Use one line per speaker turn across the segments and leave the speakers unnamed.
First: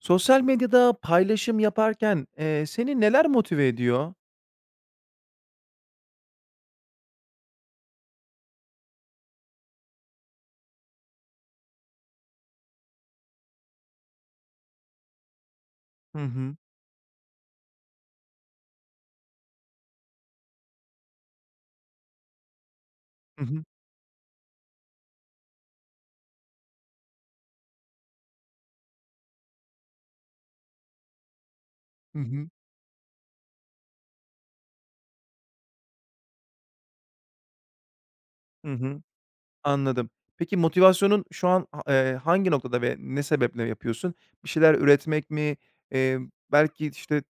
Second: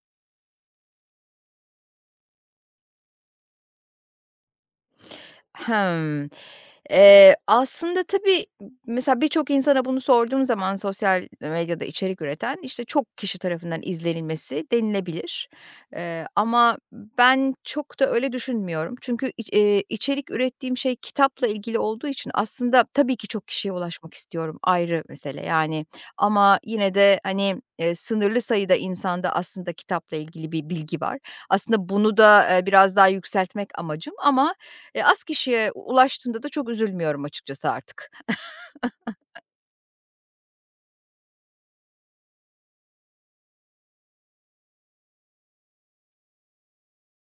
Sosyal medyada paylaşım yaparken, seni neler motive ediyor?
Hımm. Aslında tabii, mesela birçok insana bunu sorduğum zaman sosyal medyada içerik üreten, işte, çok kişi tarafından izlenilmesi denilebilir.
Hı
Eee,
hı.
ama ben çok da öyle düşünmüyorum. Çünkü iç içerik ürettiğim şey kitapla ilgili olduğu için aslında tabii ki
Hı
çok
hı.
kişiye ulaşmak istiyorum, ayrı mesele yani. Ama yine de, hani, sınırlı sayıda insanda aslında kitapla ilgili bir bilgi var. Aslında bunu
Hı
da,
hı.
biraz daha yükseltmek amacım ama az kişiye ulaştığında da çok üzülmüyorum açıkçası artık.
Hı hı. Anladım. Peki motivasyonun şu an hangi noktada ve ne sebeple yapıyorsun? Bir şeyler üretmek mi? Eee, Belki, işte,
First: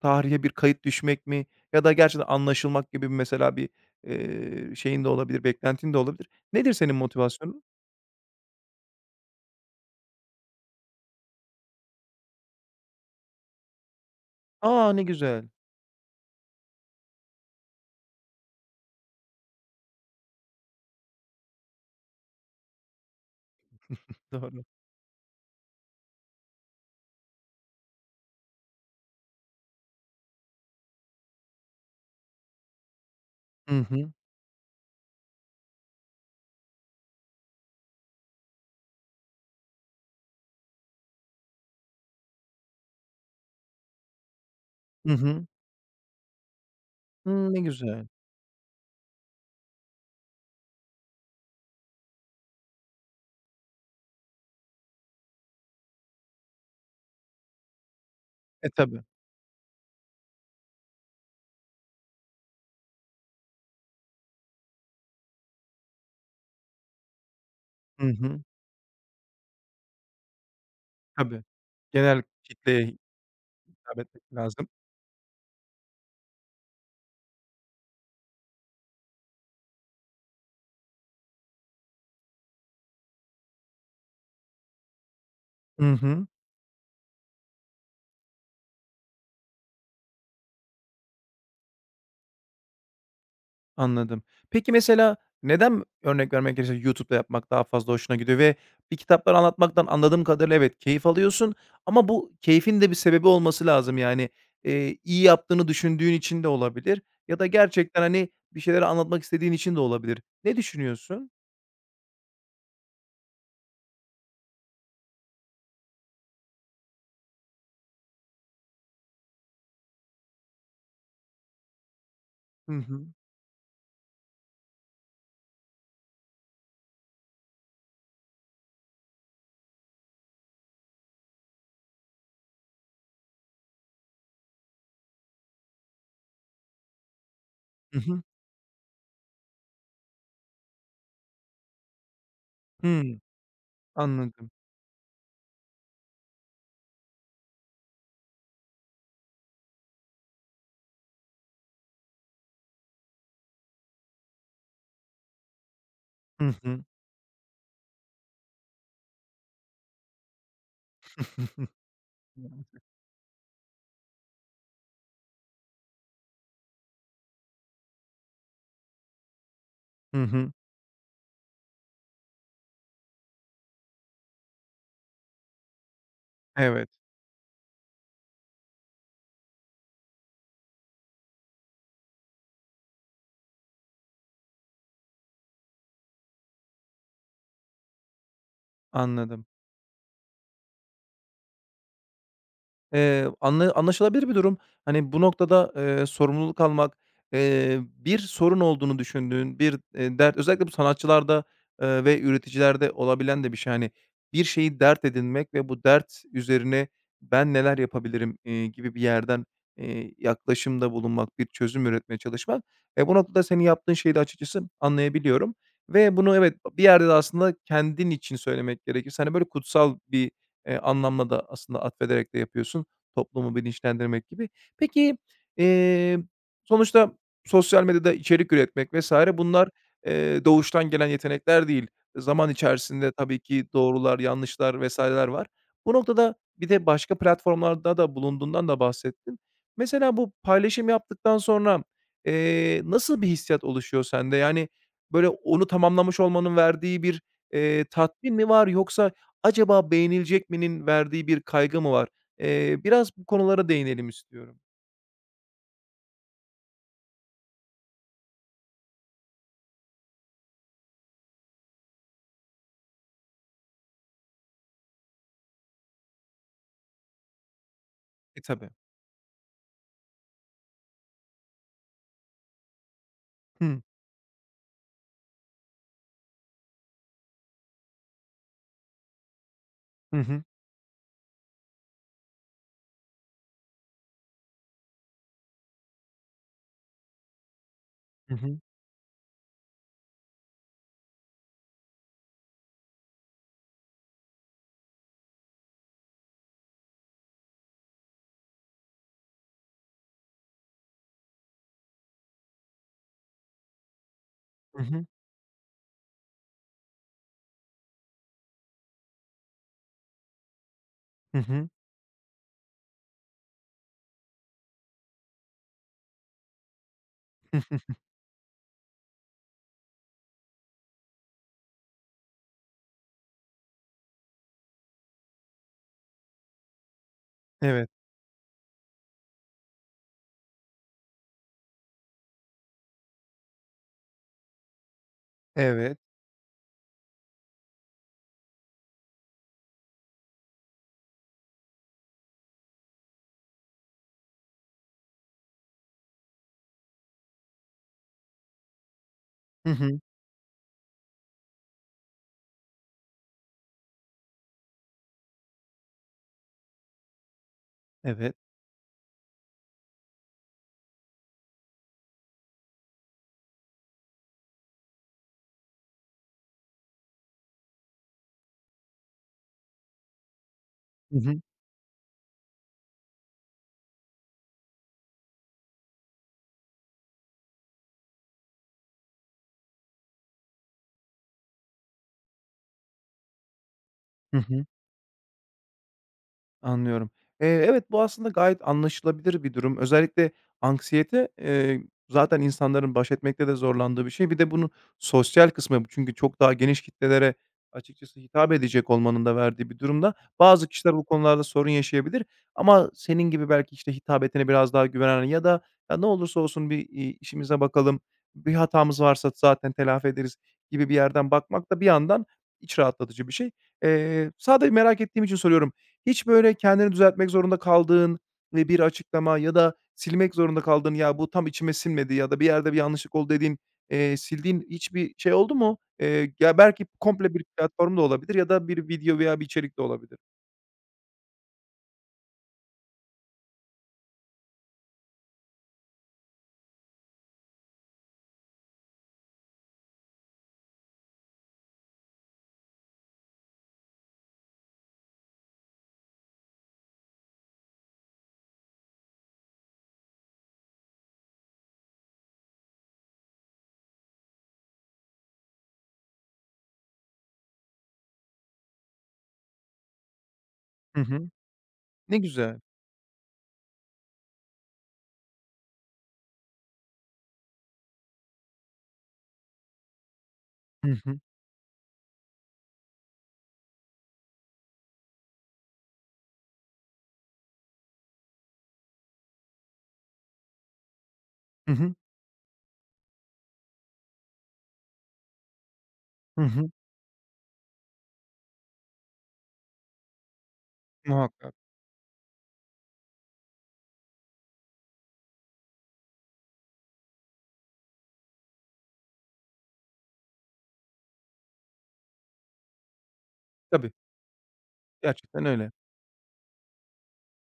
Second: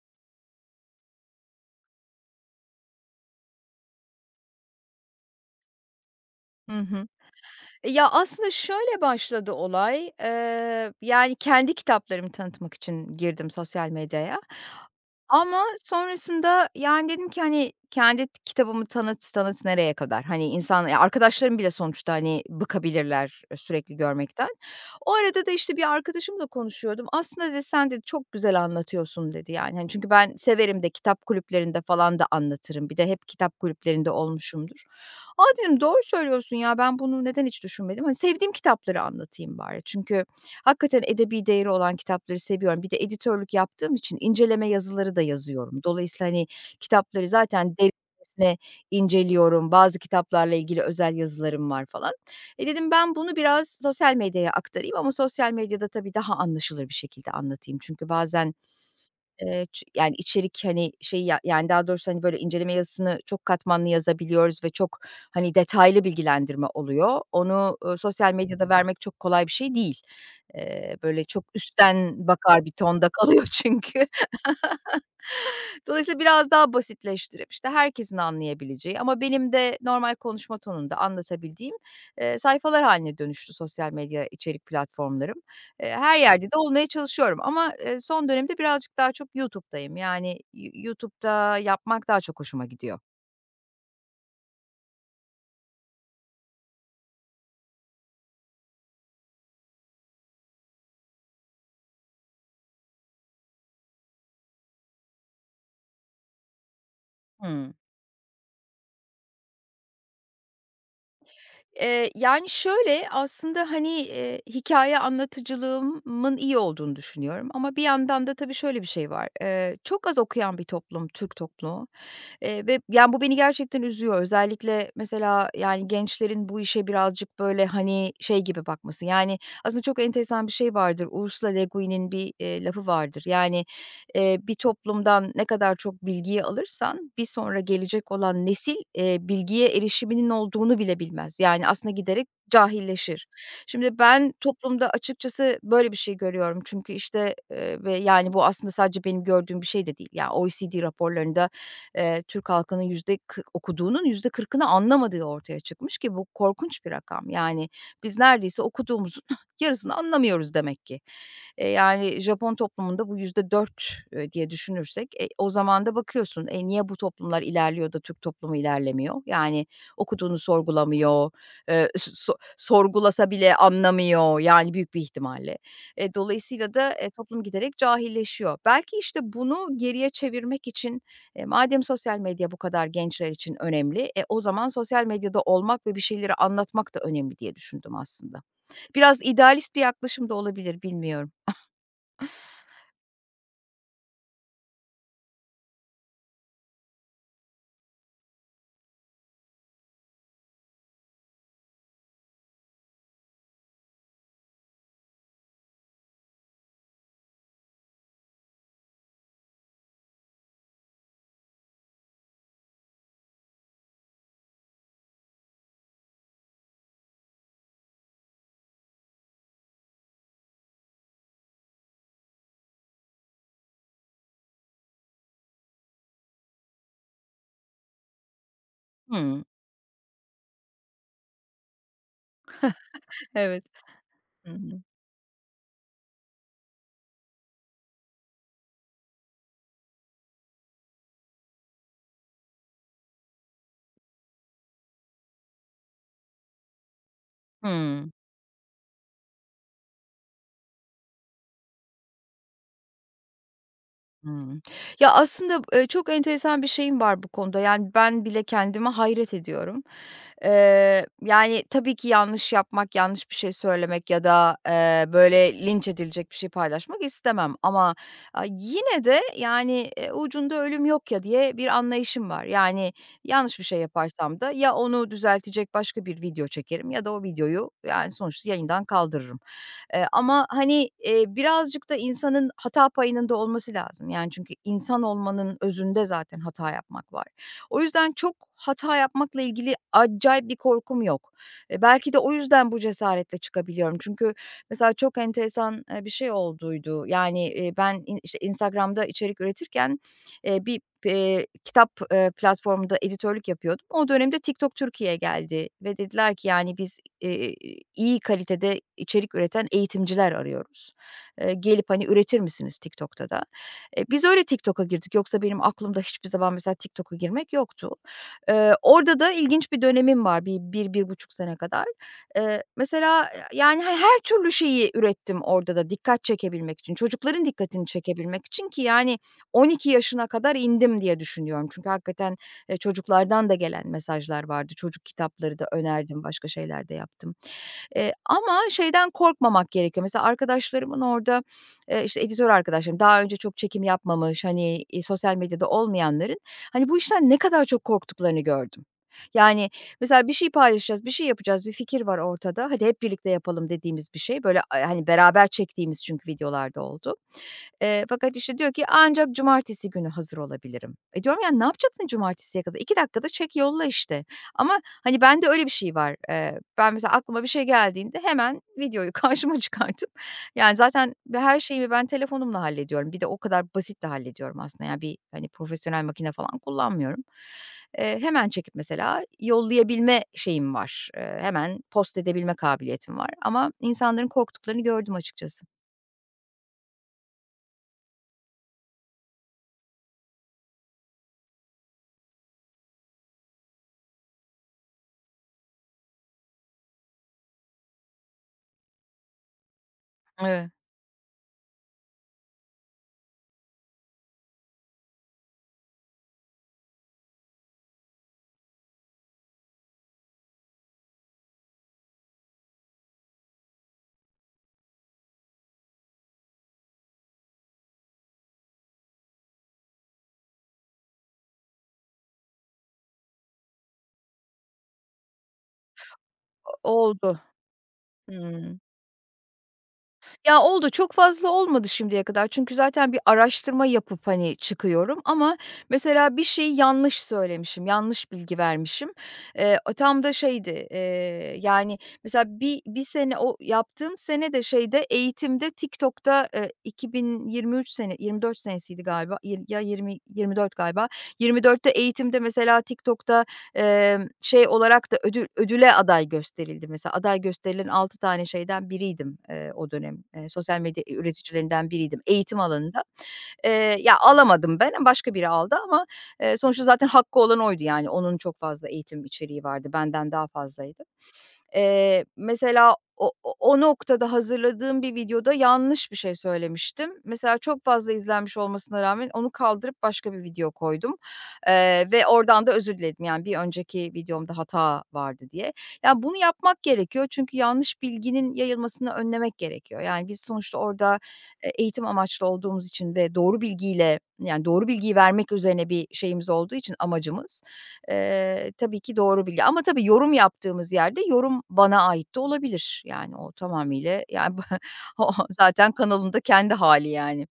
tarihe bir kayıt düşmek mi ya da gerçekten anlaşılmak gibi mesela bir, şeyin de olabilir, beklentin de olabilir. Nedir
Hı
senin
hı.
motivasyonun?
Ya, aslında şöyle başladı olay. Yani, kendi kitaplarımı tanıtmak için girdim sosyal medyaya.
A! Ne güzel.
Ama sonrasında, yani, dedim ki, hani, kendi kitabımı tanıt tanıt nereye kadar? Hani, insan ya, arkadaşlarım bile sonuçta, hani, bıkabilirler, sürekli görmekten.
Doğru.
O arada da, işte, bir arkadaşımla konuşuyordum. "Aslında" dedi, "sen" de "çok güzel anlatıyorsun." dedi, yani. Hani, çünkü ben severim de kitap kulüplerinde falan da anlatırım. Bir de hep kitap
Hı
kulüplerinde
hı.
olmuşumdur. "A!" dedim, "Doğru söylüyorsun ya, ben bunu neden hiç düşünmedim." Hani, sevdiğim kitapları anlatayım bari. Çünkü hakikaten edebi değeri olan kitapları seviyorum. Bir de editörlük yaptığım için inceleme
Hı
yazıları da
hı.
yazıyorum. Dolayısıyla, hani, kitapları
Hımm, ne
zaten
güzel.
derinlemesine inceliyorum. Bazı kitaplarla ilgili özel yazılarım var falan. Dedim ben bunu biraz sosyal medyaya aktarayım ama sosyal medyada tabii daha anlaşılır bir şekilde anlatayım. Çünkü bazen
E, tabii.
Ç yani, içerik, hani, şey ya yani, daha doğrusu, hani, böyle inceleme yazısını çok katmanlı yazabiliyoruz ve çok, hani, detaylı bilgilendirme oluyor. Onu,
Hı
sosyal
hı.
medyada vermek çok kolay bir şey değil. Böyle
Tabii.
çok
Genel
üstten bakar bir
kitleye
tonda kalıyor
hitap
çünkü.
etmek lazım.
Dolayısıyla biraz daha basitleştirip, işte, herkesin anlayabileceği ama benim de normal konuşma tonunda anlatabildiğim, sayfalar haline dönüştü sosyal medya içerik platformlarım. Eee,
Hı
her
hı,
yerde de olmaya çalışıyorum ama, son dönemde birazcık daha çok YouTube'dayım. Yani, YouTube'da yapmak daha çok hoşuma gidiyor.
anladım. Peki mesela neden örnek vermek gerekirse YouTube'da yapmak daha fazla hoşuna gidiyor ve bir kitapları anlatmaktan anladığım kadarıyla evet keyif alıyorsun ama bu keyfin de bir sebebi olması lazım. Yani, iyi yaptığını düşündüğün için de olabilir ya da
Hımm.
gerçekten, hani, bir şeyleri anlatmak istediğin için de olabilir. Ne düşünüyorsun?
Yani, şöyle, aslında, hani, hikâye anlatıcılığımın iyi olduğunu düşünüyorum ama bir yandan da tabii şöyle bir şey var. Çok az okuyan bir toplum Türk toplumu. Eee,
Hı
ve
hı.
yani, bu beni gerçekten üzüyor. Özellikle mesela, yani, gençlerin bu işe birazcık, böyle, hani, şey gibi bakması. Yani, aslında çok enteresan bir şey vardır. Ursula Le Guin'in bir lafı vardır. Yani, bir toplumdan ne kadar çok bilgiyi alırsan bir sonra
Hı
gelecek
hı.
olan nesil, bilgiye erişiminin olduğunu bile bilmez. Yani, aslında giderek
Hımm,
cahilleşir. Şimdi ben
anladım.
toplumda açıkçası böyle bir şey görüyorum. Çünkü, işte, ve, yani, bu aslında sadece benim gördüğüm bir şey de değil. Ya, OECD raporlarında Türk halkının yüzde kırk okuduğunun %40'ını anlamadığı ortaya çıkmış ki bu
Hı hı.
korkunç bir rakam. Yani biz neredeyse okuduğumuzun yarısını anlamıyoruz demek ki. Eee, yani Japon toplumunda bu %4 diye düşünürsek o zaman da bakıyorsun niye bu toplumlar ilerliyor da Türk toplumu ilerlemiyor? Yani
Hı
okuduğunu
hı.
sorgulamıyor, sorgulasa bile anlamıyor yani büyük bir ihtimalle. Dolayısıyla
Evet,
da toplum giderek cahilleşiyor. Belki işte bunu geriye çevirmek için madem sosyal medya bu kadar gençler için önemli, o zaman sosyal medyada olmak ve bir şeyleri anlatmak da önemli diye düşündüm aslında. Biraz
anladım.
idealist bir yaklaşım da olabilir, bilmiyorum.
Anlaşılabilir bir durum. Hani, bu noktada, sorumluluk almak, bir sorun olduğunu düşündüğün bir, dert özellikle bu sanatçılarda, ve üreticilerde olabilen de bir şey. Hani, bir şeyi dert edinmek ve bu dert üzerine ben neler yapabilirim, gibi bir yerden, yaklaşımda bulunmak, bir çözüm üretmeye çalışmak. E, bu noktada senin yaptığın şeyi de açıkçası anlayabiliyorum ve bunu evet, bir yerde de aslında kendin için söylemek gerekirse, hani, böyle kutsal bir, anlamla da aslında atfederek de yapıyorsun. Toplumu bilinçlendirmek gibi. Peki, eee, sonuçta sosyal medyada içerik üretmek vesaire
Hımm.
bunlar, doğuştan gelen yetenekler değil. Zaman içerisinde tabii
Evet.
ki doğrular,
Hı hı.
yanlışlar vs.ler var. Bu noktada bir de başka platformlarda da bulunduğundan da bahsettin. Mesela bu paylaşım yaptıktan sonra, nasıl bir hissiyat oluşuyor sende? Yani, böyle, onu tamamlamış olmanın verdiği bir,
Hımm.
tatmin mi var yoksa acaba beğenilecek mi'nin verdiği bir kaygı mı var? Biraz bu konulara değinelim istiyorum.
Hımm. Ya, aslında, çok enteresan bir şeyim var bu konuda. Yani, ben bile kendime hayret ediyorum. Yani, tabii ki yanlış yapmak, yanlış bir şey söylemek ya da, böyle, linç edilecek bir şey paylaşmak istemem ama,
E, tabii.
yine de, yani, ucunda ölüm yok ya diye bir anlayışım var. Yani, yanlış bir şey
Hıı.
yaparsam da ya onu düzeltecek başka bir video çekerim ya da o videoyu, yani, sonuçta yayından kaldırırım. Eee,
Hı hı.
ama, hani, birazcık da insanın hata payının da olması lazım. Yani, çünkü insan olmanın özünde zaten hata yapmak var. O yüzden çok
Hı hı.
hata yapmakla ilgili acayip bir korkum yok. Belki de o yüzden bu cesaretle çıkabiliyorum. Çünkü mesela çok enteresan, bir şey olduydu. Yani, ben işte Instagram'da içerik üretirken, bir kitap platformunda editörlük yapıyordum. O dönemde TikTok
Hı hı.
Türkiye geldi ve dediler ki, yani, "Biz iyi kalitede içerik üreten eğitimciler arıyoruz.
Hı
Eee,
hı.
gelip, hani, "Üretir misiniz TikTok'ta da?" Biz öyle TikTok'a girdik. Yoksa benim aklımda hiçbir zaman mesela TikTok'a girmek yoktu. Orada da ilginç bir dönemim var, 1,5 sene kadar. Mesela, yani, her türlü şeyi ürettim orada da dikkat çekebilmek için, çocukların dikkatini
Evet.
çekebilmek için ki, yani, 12 yaşına kadar indim diye düşünüyorum. Çünkü hakikaten çocuklardan da gelen mesajlar vardı. Çocuk kitapları da
Evet.
önerdim, başka şeyler de yaptım. Ama şeyden korkmamak gerekiyor. Mesela arkadaşlarımın orada, işte, editör arkadaşlarım daha önce çok çekim yapmamış, hani, sosyal medyada olmayanların, hani, bu işten ne kadar çok korktuklarını gördüm. Yani,
Hı hı.
mesela bir şey paylaşacağız, bir şey yapacağız, bir fikir var ortada. Hadi hep birlikte yapalım dediğimiz bir şey. Böyle, hani, beraber çektiğimiz çünkü videolarda oldu. Fakat,
Evet.
işte, diyor ki ancak cumartesi günü hazır olabilirim. Diyorum ya ne yapacaksın cumartesiye kadar? 2 dakikada çek yolla işte. Ama, hani, bende öyle bir şey var. Ben mesela aklıma bir şey geldiğinde hemen videoyu karşıma çıkartıp yani zaten
Hı hı.
her şeyimi ben telefonumla hallediyorum. Bir de o kadar basit de hallediyorum aslında. Yani bir, hani, profesyonel makine falan kullanmıyorum. Hemen çekip mesela yollayabilme şeyim var. Hemen post edebilme kabiliyetim var ama insanların
Hı hı.
korktuklarını gördüm açıkçası.
Anlıyorum. Evet, bu aslında gayet anlaşılabilir bir durum. Özellikle anksiyete, zaten insanların baş etmekte de zorlandığı bir şey. Bir de bunun sosyal kısmı çünkü çok daha geniş kitlelere açıkçası hitap edecek olmanın da verdiği bir durumda bazı
Evet.
kişiler bu konularda sorun yaşayabilir ama senin gibi belki, işte, hitabetine biraz daha güvenen ya da "Ya, ne olursa olsun bir, işimize bakalım, bir hatamız varsa zaten telafi ederiz." gibi bir yerden bakmak da bir yandan iç rahatlatıcı bir şey. Sadece merak ettiğim için soruyorum. Hiç böyle kendini düzeltmek zorunda kaldığın ve bir açıklama ya da silmek zorunda kaldığın, "Ya, bu tam içime sinmedi." ya da "Bir yerde bir yanlışlık oldu." dediğin, sildiğin hiçbir şey oldu mu? Ya, belki komple
Oldu.
bir platform da olabilir ya da
Hıı.
bir video veya bir içerik de olabilir.
Ya, oldu. Çok fazla olmadı şimdiye kadar. Çünkü zaten bir araştırma yapıp, hani, çıkıyorum ama mesela bir şeyi yanlış söylemişim, yanlış bilgi vermişim. O tam da şeydi, yani, mesela bir sene o yaptığım sene de şeyde, eğitimde TikTok'ta, 2023 sene 24 senesiydi galiba, 2024 galiba. 24'te eğitimde mesela TikTok'ta şey olarak da ödüle aday gösterildim mesela. Aday gösterilen 6 tane şeyden biriydim, o dönem. Sosyal
Hı
medya
hı.
üreticilerinden
Ne
biriydim eğitim
güzel.
alanında. Ya, alamadım ben, başka biri aldı ama, sonuçta zaten hakkı olan oydu yani. Onun çok fazla eğitim içeriği vardı, benden daha
Hı
fazlaydı.
hı.
Mesela o noktada hazırladığım bir videoda yanlış bir şey söylemiştim. Mesela çok fazla izlenmiş olmasına rağmen onu kaldırıp başka bir video koydum,
Hı hı.
ve oradan da özür diledim. Yani bir önceki videomda hata vardı diye. Yani bunu
Hı hı.
yapmak gerekiyor çünkü yanlış bilginin yayılmasını önlemek gerekiyor. Yani biz sonuçta orada,
Muhakkak.
eğitim amaçlı olduğumuz için ve doğru bilgiyle, yani doğru bilgiyi vermek üzerine bir şeyimiz olduğu için amacımız, tabii ki doğru bilgi ama tabii yorum yaptığımız yerde yorum bana ait de olabilir. Yani o
Tabii,
tamamıyla yani, o
gerçekten öyle.
zaten kanalında kendi hali yani.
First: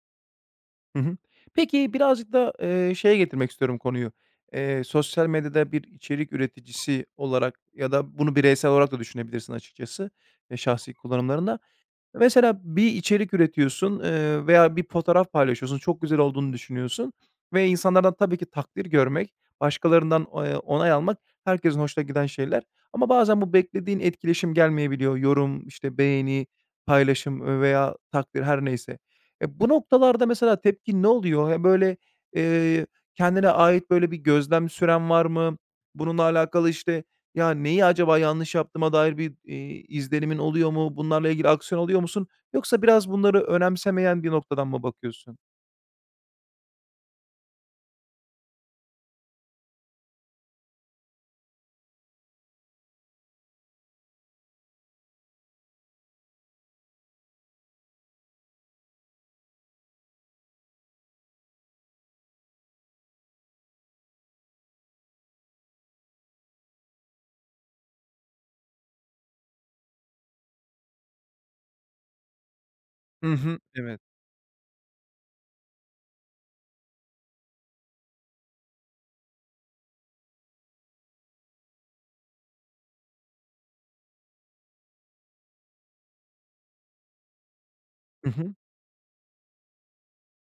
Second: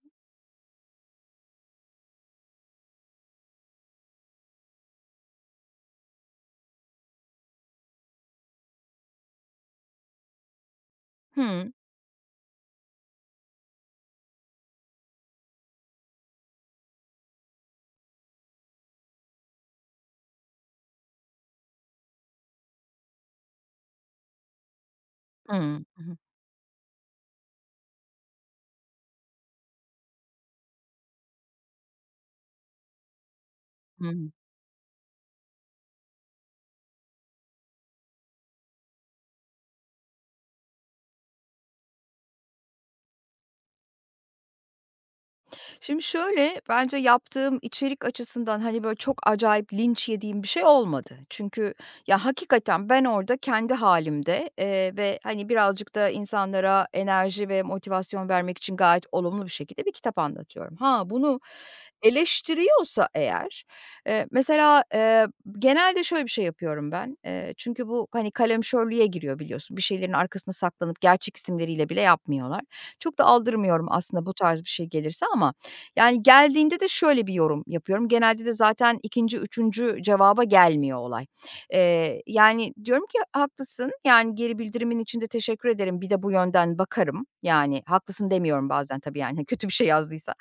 Hı hı. Peki, birazcık da, şeye getirmek istiyorum konuyu. Sosyal medyada bir içerik üreticisi olarak ya da bunu bireysel olarak da düşünebilirsin açıkçası, şahsi kullanımlarında. Mesela bir içerik üretiyorsun, veya bir fotoğraf paylaşıyorsun, çok güzel olduğunu düşünüyorsun ve insanlardan tabii ki takdir görmek, başkalarından, onay almak herkesin hoşuna giden şeyler ama bazen bu beklediğin etkileşim gelmeyebiliyor.
Hı
Yorum, işte,
hı.
beğeni, paylaşım, veya takdir her neyse. E, bu noktalarda mesela tepkin ne oluyor? Ya, böyle, eee, kendine ait
Hı
böyle bir
hı.
gözlem süren var mı? Bununla alakalı, işte, ya, neyi acaba yanlış yaptığıma dair bir, izlenimin oluyor mu? Bunlarla ilgili aksiyon alıyor musun? Yoksa biraz bunları önemsemeyen bir noktadan mı bakıyorsun?
Şimdi şöyle, bence yaptığım içerik açısından, hani, böyle, çok acayip linç yediğim bir şey olmadı. Çünkü ya, hakikaten ben orada kendi halimde ve, hani, birazcık da insanlara enerji ve motivasyon vermek için gayet olumlu bir şekilde bir kitap anlatıyorum. Ha, bunu eleştiriyorsa eğer, mesela, genelde şöyle bir şey yapıyorum ben, çünkü bu, hani, kalemşörlüğe giriyor biliyorsun. Bir şeylerin arkasına saklanıp gerçek isimleriyle bile yapmıyorlar. Çok da
Hı hı,
aldırmıyorum
evet.
aslında bu tarz bir şey gelirse ama yani geldiğinde de şöyle bir yorum yapıyorum. Genelde de zaten ikinci, üçüncü cevaba gelmiyor olay. Yani diyorum ki haklısın, yani geri bildirimin için de teşekkür ederim. Bir de bu yönden bakarım. Yani haklısın
Hı hı.
demiyorum bazen tabii yani kötü bir şey yazdıysa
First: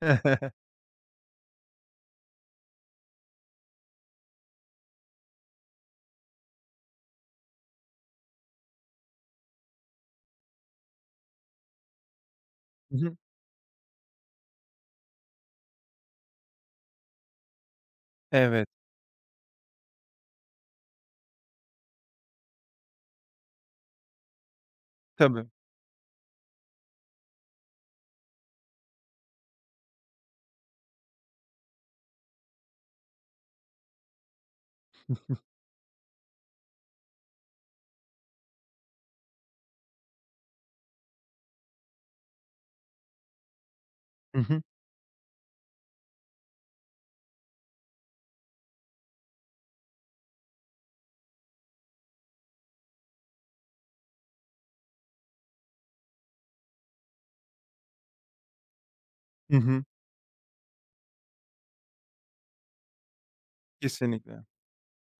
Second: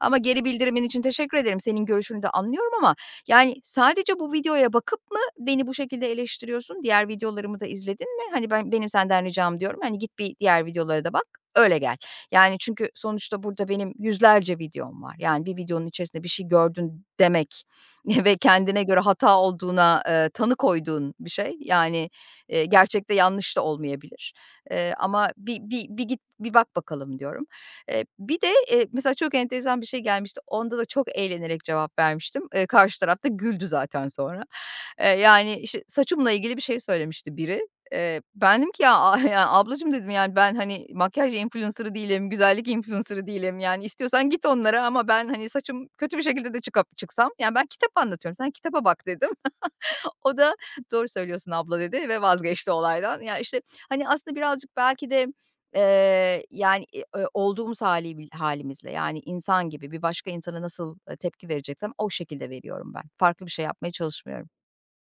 ama geri bildirimin için teşekkür ederim. Senin görüşünü de anlıyorum ama yani sadece bu videoya bakıp mı beni bu şekilde eleştiriyorsun? Diğer videolarımı da izledin mi? Hani benim senden ricam diyorum, hani git bir diğer videolara da bak, öyle gel. Yani, çünkü
Hı hı.
sonuçta burada benim yüzlerce videom var. Yani, bir videonun içerisinde bir şey gördün demek ve
Evet,
kendine göre hata olduğuna, tanı koyduğun bir şey. Yani, gerçekte yanlış da olmayabilir. Ama
tabii.
bir git, bir bak bakalım diyorum. Bir de, mesela çok enteresan bir şey gelmişti. Onda da çok eğlenerek cevap vermiştim. Karşı tarafta güldü zaten sonra. Yani, işte, saçımla ilgili bir şey söylemişti biri. Ben dedim ki "Ya, ya, ablacığım" dedim, "Yani, ben, hani, makyaj influencer'ı değilim, güzellik influencer'ı değilim. Yani, istiyorsan
Hı
git
hı.
onlara ama ben, hani, saçım kötü bir şekilde de çıksam, yani, ben kitap anlatıyorum, sen kitaba bak." dedim. O da "Doğru söylüyorsun abla." dedi ve vazgeçti olaydan. Ya, işte, hani, aslında birazcık belki de, yani, olduğumuz hâli yani,
Hı
insan
hı.
gibi bir başka insana nasıl, tepki vereceksem o şekilde veriyorum ben. Farklı bir şey yapmaya
Kesinlikle.
çalışmıyorum.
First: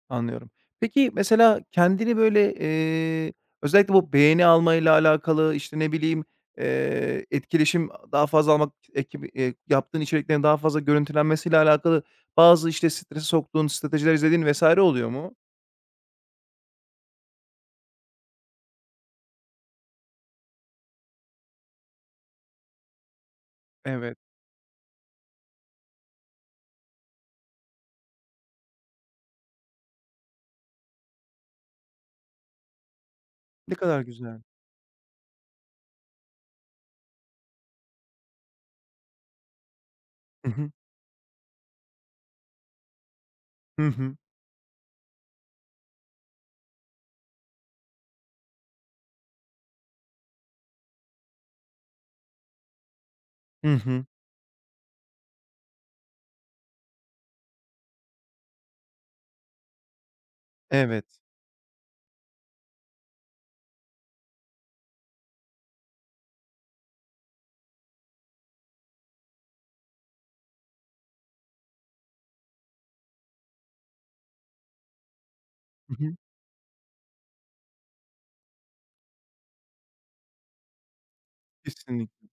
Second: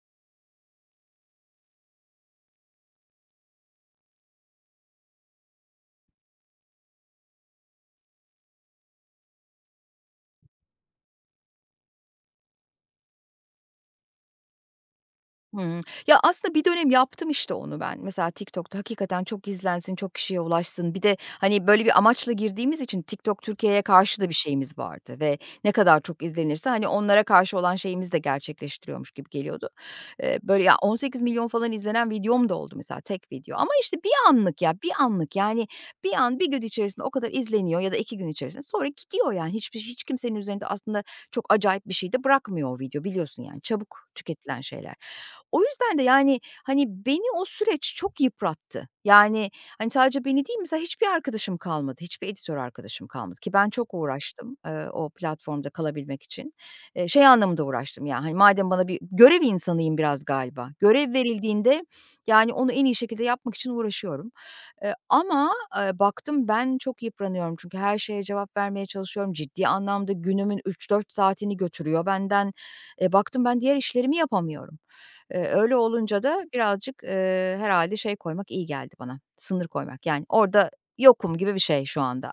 Anlıyorum. Peki, mesela kendini böyle, özellikle bu beğeni almayla alakalı, işte, ne bileyim, etkileşim daha fazla almak, ekibi yaptığın içeriklerin daha fazla görüntülenmesiyle alakalı bazı, işte, strese soktuğun stratejiler izlediğin vesaire oluyor mu?
Hımm. Ya, aslında bir dönem yaptım işte onu ben. Mesela TikTok'ta hakikaten çok izlensin, çok kişiye ulaşsın. Bir de, hani, böyle bir amaçla girdiğimiz için TikTok Türkiye'ye
Evet.
karşı da bir şeyimiz vardı ve ne kadar çok izlenirse, hani, onlara karşı olan şeyimizi de gerçekleştiriyormuş gibi geliyordu. Böyle ya 18 milyon falan izlenen videom da oldu mesela tek video ama
Ne
işte
kadar
bir
güzel.
anlık ya, bir anlık. Yani bir an, bir gün içerisinde o kadar izleniyor ya da 2 gün içerisinde sonra gidiyor yani. Hiç kimsenin
Hı
üzerinde
hı.
aslında çok acayip bir şey de bırakmıyor o video biliyorsun yani.
Hı
Çabuk
hı.
tüketilen şeyler. O yüzden de, yani, hani, beni o süreç çok yıprattı. Yani, hani, sadece beni değil, mesela hiçbir arkadaşım kalmadı, hiçbir editör arkadaşım kalmadı ki ben
Hı
çok
hı.
uğraştım, o platformda kalabilmek için. Şey anlamında uğraştım, yani, hani, madem bana bir görev insanıyım biraz galiba.
Evet.
Görev verildiğinde, yani, onu en iyi şekilde yapmak için uğraşıyorum. Ama, baktım ben çok yıpranıyorum çünkü her şeye cevap vermeye çalışıyorum. Ciddi anlamda günümün üç dört saatini götürüyor benden. Baktım ben diğer işlerimi yapamıyorum. Öyle
Hı hı.
olunca da birazcık, herhâlde şey koymak iyi geldi bana, sınır koymak. Yani, orada yokum gibi bir şey şu
Kesinlikle.
anda.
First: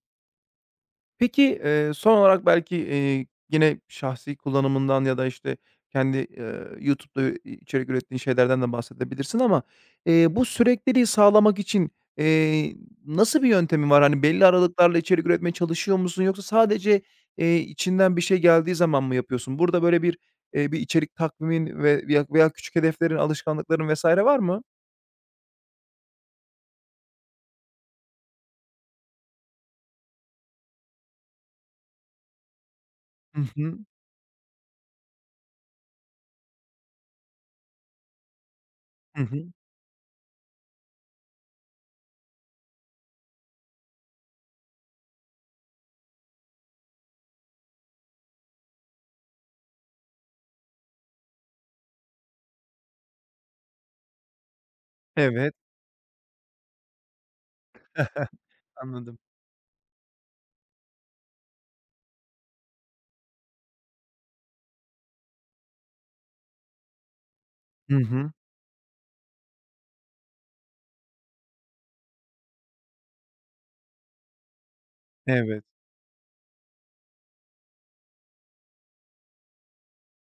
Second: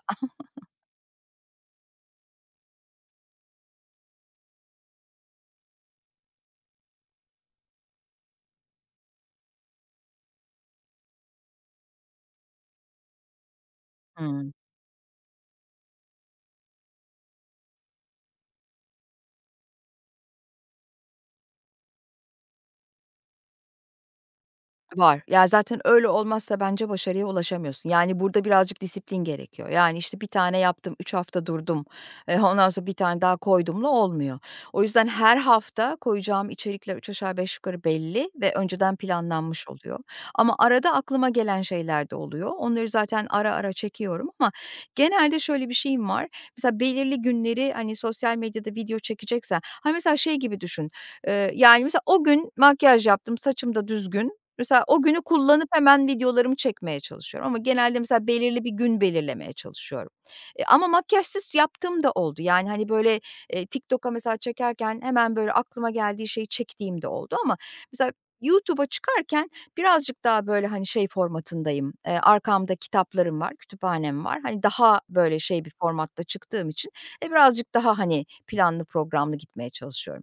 Peki, son olarak belki, yine şahsi kullanımından ya da, işte, kendi, YouTube'da, içerik ürettiğin şeylerden de bahsedebilirsin ama, bu sürekliliği sağlamak için, eee, nasıl bir yöntemin var? Hani, belli aralıklarla içerik üretmeye çalışıyor musun yoksa sadece, içinden bir şey geldiği zaman mı yapıyorsun? Burada böyle bir, bir içerik takvimin ve veya veya küçük hedeflerin, alışkanlıkların vs. var mı?
Var. Ya, zaten öyle olmazsa bence başarıya ulaşamıyorsun. Yani, burada birazcık disiplin gerekiyor. Yani, işte, bir tane yaptım, 3 hafta durdum, ondan sonra 1 tane daha
Hı hı.
koydumla olmuyor. O yüzden her hafta koyacağım içerikler 3 aşağı 5 yukarı belli ve önceden
Hı hı.
planlanmış oluyor. Ama arada aklıma gelen şeyler de oluyor. Onları zaten ara ara çekiyorum ama genelde şöyle bir şeyim var. Mesela belirli günleri, hani, sosyal medyada video çekeceksen, hani, mesela şey gibi düşün, yani, mesela o gün makyaj yaptım, saçım da düzgün. Mesela o günü
Evet.
kullanıp hemen videolarımı çekmeye çalışıyorum ama genelde mesela belirli bir gün
Anladım.
belirlemeye çalışıyorum. Ama makyajsız yaptığım da oldu. Yani, hani, böyle, TikTok'a mesela çekerken hemen böyle aklıma geldiği şeyi çektiğim de oldu ama
Hı
mesela
hı.
YouTube'a çıkarken birazcık daha böyle, hani, şey formatındayım, arkamda kitaplarım var, kütüphanem var. Hani, daha böyle şey
Evet,
bir formatta çıktığım için, birazcık daha, hani, planlı programlı gitmeye çalışıyorum.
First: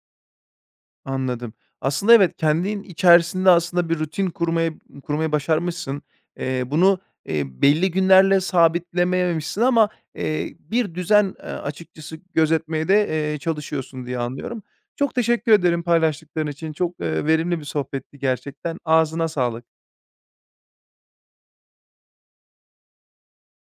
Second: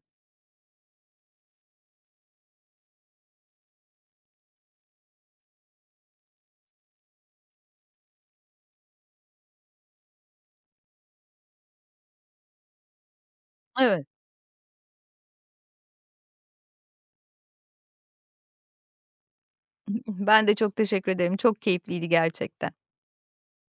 anladım. Aslında evet, kendin içerisinde aslında bir rutin kurmaya kurmayı başarmışsın. Bunu, belli günlerle sabitlememişsin ama, bir düzen, açıkçası gözetmeye de, çalışıyorsun
Evet.
diye anlıyorum. Çok teşekkür ederim paylaştıkların için. Çok, verimli bir sohbetti gerçekten. Ağzına sağlık.
Ben de çok teşekkür ederim. Çok keyifliydi gerçekten.